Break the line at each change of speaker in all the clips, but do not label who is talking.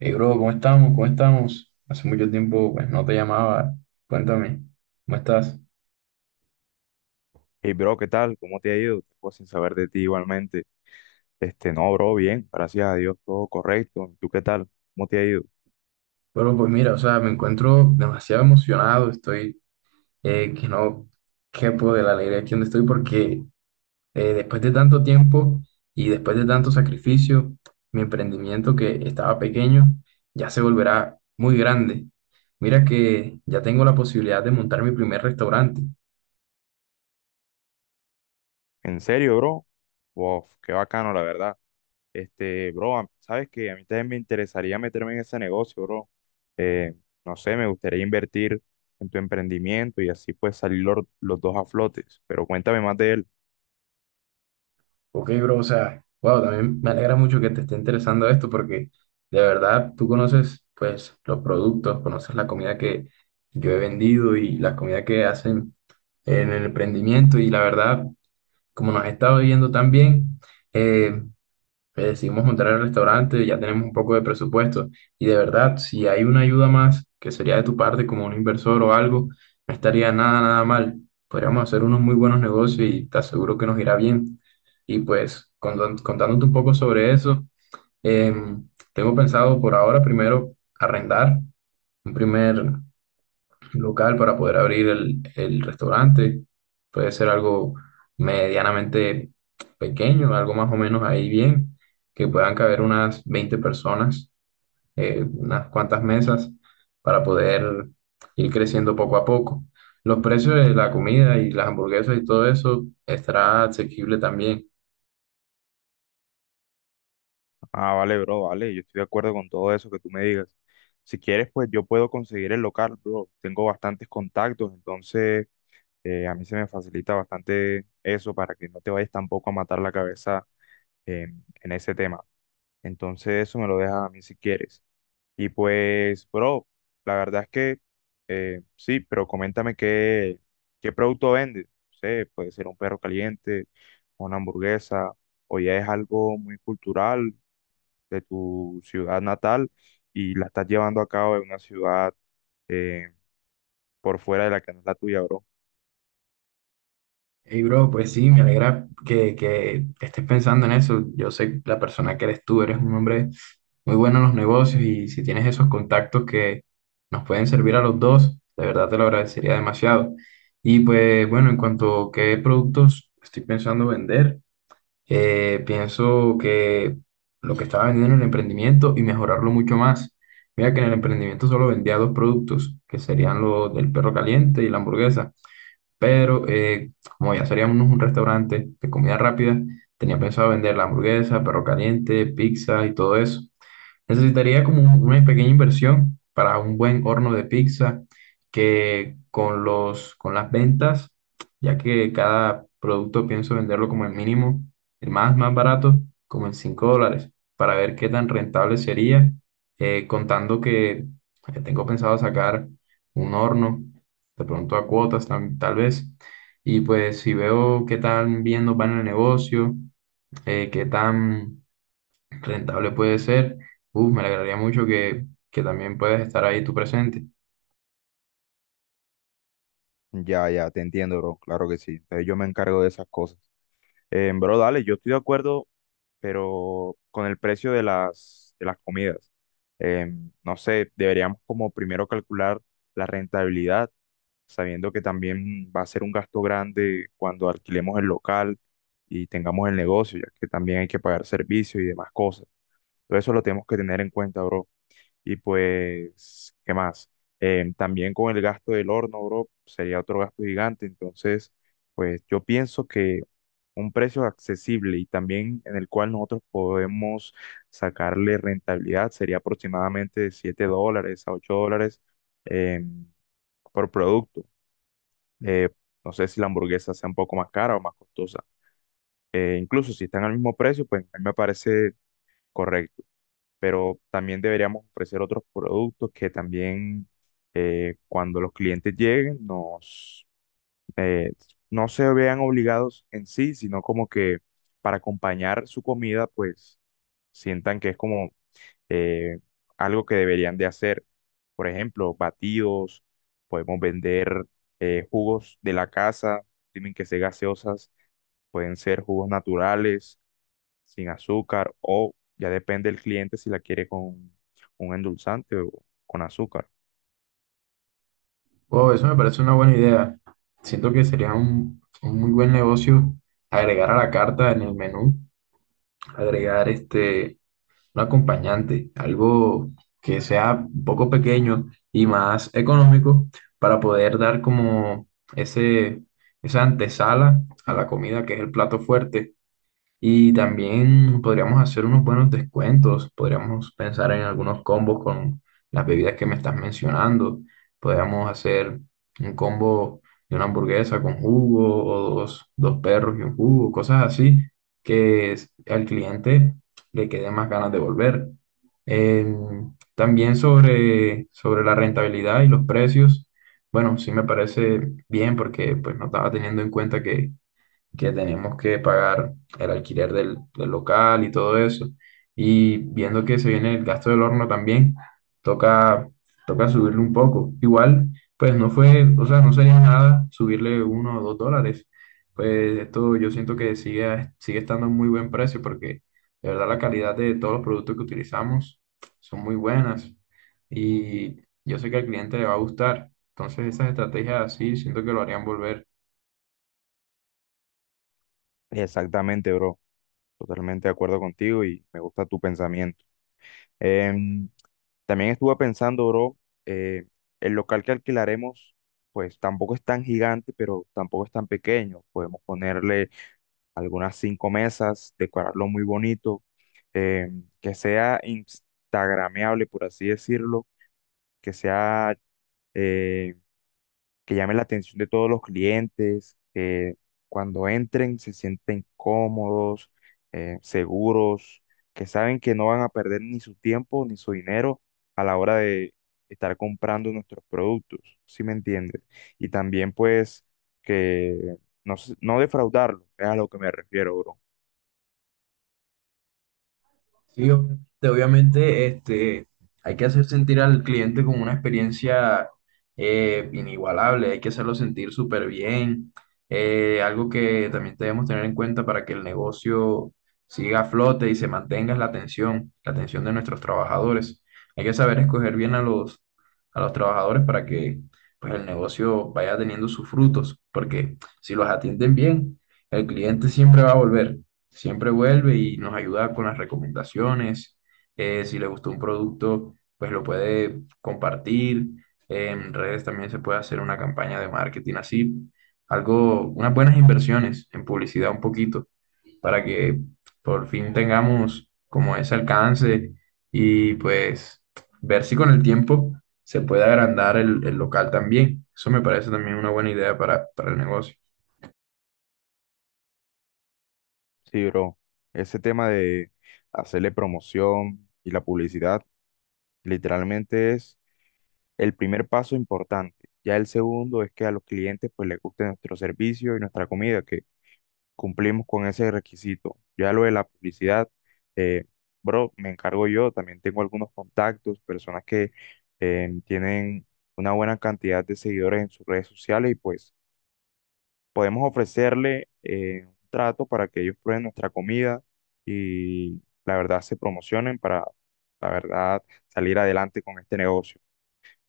Hey, bro, ¿cómo estamos? ¿Cómo estamos? Hace mucho tiempo, pues, no te llamaba. Cuéntame, ¿cómo estás?
Hey, bro, ¿qué tal? ¿Cómo te ha ido? Tiempo sin saber de ti igualmente. No, bro, bien, gracias a Dios, todo correcto. ¿Tú qué tal? ¿Cómo te ha ido?
Bueno, pues mira, o sea, me encuentro demasiado emocionado. Estoy que no quepo de la alegría aquí donde estoy porque después de tanto tiempo y después de tanto sacrificio, mi emprendimiento que estaba pequeño ya se volverá muy grande. Mira que ya tengo la posibilidad de montar mi primer restaurante.
¿En serio, bro? Wow, qué bacano, la verdad. Bro, sabes que a mí también me interesaría meterme en ese negocio, bro. Eh, no sé, me gustaría invertir en tu emprendimiento y así pues salir los dos a flotes. Pero cuéntame más de él.
Ok, bro, o sea, wow, también me alegra mucho que te esté interesando esto porque de verdad tú conoces pues los productos, conoces la comida que yo he vendido y la comida que hacen en el emprendimiento y la verdad, como nos has estado viendo tan bien, eh, decidimos montar el restaurante, ya tenemos un poco de presupuesto y de verdad, si hay una ayuda más que sería de tu parte como un inversor o algo, no estaría nada, nada mal. Podríamos hacer unos muy buenos negocios y te aseguro que nos irá bien. Y pues contándote un poco sobre eso, tengo pensado por ahora primero arrendar un primer local para poder abrir el restaurante. Puede ser algo medianamente pequeño, algo más o menos ahí bien, que puedan caber unas 20 personas, unas cuantas mesas para poder ir creciendo poco a poco. Los precios de la comida y las hamburguesas y todo eso estará asequible también.
Ah, vale, bro, vale, yo estoy de acuerdo con todo eso que tú me digas. Si quieres, pues yo puedo conseguir el local, bro. Tengo bastantes contactos, entonces a mí se me facilita bastante eso para que no te vayas tampoco a matar la cabeza en ese tema. Entonces eso me lo dejas a mí si quieres. Y pues, bro, la verdad es que sí, pero qué producto vendes. No sé, puede ser un perro caliente, una hamburguesa, o ya es algo muy cultural de tu ciudad natal y la estás llevando a cabo en una ciudad, eh, por fuera de la que no es la tuya, bro.
Hey, bro, pues sí, me alegra que estés pensando en eso. Yo sé la persona que eres tú, eres un hombre muy bueno en los negocios y si tienes esos contactos que nos pueden servir a los dos, de verdad te lo agradecería demasiado. Y pues bueno, en cuanto a qué productos estoy pensando vender, pienso que lo que estaba vendiendo en el emprendimiento y mejorarlo mucho más. Mira que en el emprendimiento solo vendía dos productos, que serían los del perro caliente y la hamburguesa, pero como ya seríamos un restaurante de comida rápida, tenía pensado vender la hamburguesa, perro caliente, pizza y todo eso. Necesitaría como una pequeña inversión para un buen horno de pizza que con las ventas, ya que cada producto pienso venderlo como el mínimo, el más barato, como en $5, para ver qué tan rentable sería, contando que tengo pensado sacar un horno de pronto a cuotas tal vez. Y pues si veo qué tan bien nos va en el negocio, qué tan rentable puede ser, uf, me alegraría mucho que también puedas estar ahí tú presente.
Ya, ya, te entiendo, bro. Claro que sí. Entonces yo me encargo de esas cosas. Bro, dale, yo estoy de acuerdo, pero con el precio de las comidas. Eh, no sé, deberíamos como primero calcular la rentabilidad, sabiendo que también va a ser un gasto grande cuando alquilemos el local y tengamos el negocio, ya que también hay que pagar servicios y demás cosas. Todo eso lo tenemos que tener en cuenta, bro. Y pues, ¿qué más? También con el gasto del horno, bro, sería otro gasto gigante. Entonces, pues yo pienso que un precio accesible y también en el cual nosotros podemos sacarle rentabilidad sería aproximadamente de $7 a $8 em, por producto. Eh, no sé si la hamburguesa sea un poco más cara o más costosa. Incluso si están al mismo precio, pues a mí me parece correcto, pero también deberíamos ofrecer otros productos que también, cuando los clientes lleguen eh, no se vean obligados en sí, sino como que para acompañar su comida, pues sientan que es como, eh, algo que deberían de hacer. Por ejemplo, batidos, podemos vender, jugos de la casa, tienen que ser gaseosas, pueden ser jugos naturales sin azúcar o ya depende del cliente si la quiere con un endulzante o con azúcar.
Wow, eso me parece una buena idea. Siento que sería un muy buen negocio agregar a la carta en el menú, agregar este un acompañante, algo que sea un poco pequeño y más económico para poder dar como ese, esa antesala a la comida que es el plato fuerte, y también podríamos hacer unos buenos descuentos, podríamos pensar en algunos combos con las bebidas que me estás mencionando. Podríamos hacer un combo de una hamburguesa con jugo o dos perros y un jugo, cosas así, al cliente le quede más ganas de volver. También sobre la rentabilidad y los precios, bueno, sí me parece bien porque pues no estaba teniendo en cuenta que tenemos que pagar el alquiler del local y todo eso. Y viendo que se viene el gasto del horno también, toca, toca subirle un poco. Igual, pues no fue, o sea, no sería nada subirle $1 o $2. Pues esto yo siento que sigue estando a muy buen precio porque de verdad la calidad de todos los productos que utilizamos son muy buenas y yo sé que al cliente le va a gustar. Entonces esas estrategias así siento que lo harían volver.
Exactamente, bro. Totalmente de acuerdo contigo y me gusta tu pensamiento. Em, También estuve pensando, bro, eh, el local que alquilaremos, pues tampoco es tan gigante, pero tampoco es tan pequeño. Podemos ponerle algunas 5 mesas, decorarlo muy bonito, que sea instagrameable, por así decirlo, que sea... em, que llame la atención de todos los clientes, que cuando entren se sienten cómodos, seguros, que saben que no van a perder ni su tiempo ni su dinero a la hora de estar comprando nuestros productos, ¿sí me entiendes? Y también pues que no defraudarlo, es a lo que me refiero, bro.
Sí, obviamente este, hay que hacer sentir al cliente como una experiencia inigualable, hay que hacerlo sentir súper bien. Algo que también debemos tener en cuenta para que el negocio siga a flote y se mantenga es la atención de nuestros trabajadores. Hay que saber escoger bien a a los trabajadores para que, pues, el negocio vaya teniendo sus frutos, porque si los atienden bien, el cliente siempre va a volver. Siempre vuelve y nos ayuda con las recomendaciones. Si le gustó un producto, pues lo puede compartir. En redes también se puede hacer una campaña de marketing así. Algo, unas buenas inversiones en publicidad un poquito para que por fin tengamos como ese alcance y pues ver si con el tiempo se puede agrandar el local también. Eso me parece también una buena idea para el negocio.
Sí, bro. Ese tema de hacerle promoción y la publicidad literalmente es el primer paso importante. Ya el segundo es que a los clientes pues les guste nuestro servicio y nuestra comida, que cumplimos con ese requisito. Ya lo de la publicidad, eh, bro, me encargo yo, también tengo algunos contactos, personas que, tienen una buena cantidad de seguidores en sus redes sociales y pues podemos ofrecerle, un trato para que ellos prueben nuestra comida y la verdad se promocionen para, la verdad, salir adelante con este negocio.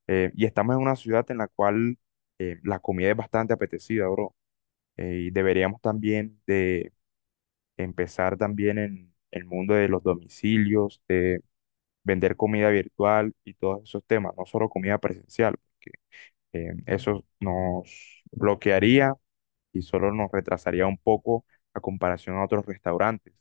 Y estamos en una ciudad en la cual, la comida es bastante apetecida, bro. Y deberíamos también de empezar también en el mundo de los domicilios, de vender comida virtual y todos esos temas, no solo comida presencial, porque, eso nos bloquearía y solo nos retrasaría un poco a comparación a otros restaurantes.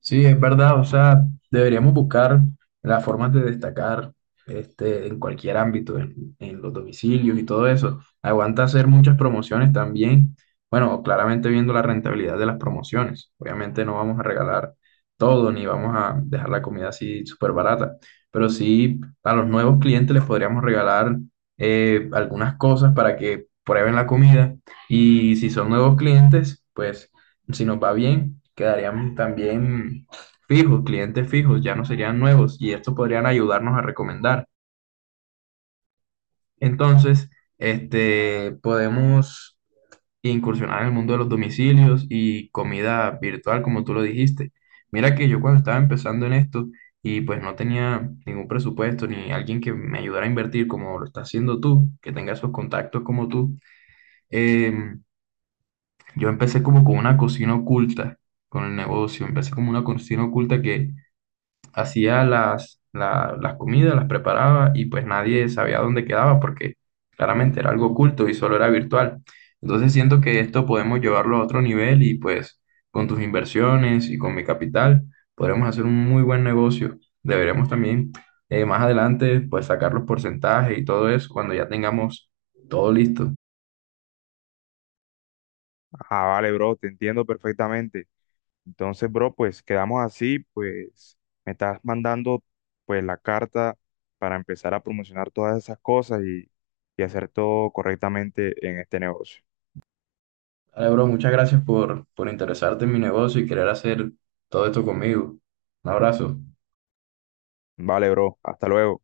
Sí, es verdad, o sea, deberíamos buscar las formas de destacar este, en cualquier ámbito, en los domicilios y todo eso. Aguanta hacer muchas promociones también. Bueno, claramente viendo la rentabilidad de las promociones. Obviamente no vamos a regalar todo ni vamos a dejar la comida así súper barata, pero sí a los nuevos clientes les podríamos regalar algunas cosas para que prueben la comida, y si son nuevos clientes, pues si nos va bien, quedarían también fijos, clientes fijos, ya no serían nuevos y estos podrían ayudarnos a recomendar. Entonces, este, podemos incursionar en el mundo de los domicilios y comida virtual, como tú lo dijiste. Mira que yo cuando estaba empezando en esto y pues no tenía ningún presupuesto ni alguien que me ayudara a invertir como lo estás haciendo tú, que tenga esos contactos como tú, em, yo empecé como con una cocina oculta con el negocio. Empecé como una cocina oculta que hacía las comidas, las preparaba y pues nadie sabía dónde quedaba porque claramente era algo oculto y solo era virtual. Entonces siento que esto podemos llevarlo a otro nivel y pues con tus inversiones y con mi capital podremos hacer un muy buen negocio. Deberemos también, más adelante, pues sacar los porcentajes y todo eso cuando ya tengamos todo listo.
Ah, vale, bro, te entiendo perfectamente. Entonces, bro, pues quedamos así, pues me estás mandando pues la carta para empezar a promocionar todas esas cosas y hacer todo correctamente en este negocio.
Vale, bro, muchas gracias por interesarte en mi negocio y querer hacer todo esto conmigo. Un abrazo.
Vale, bro, hasta luego.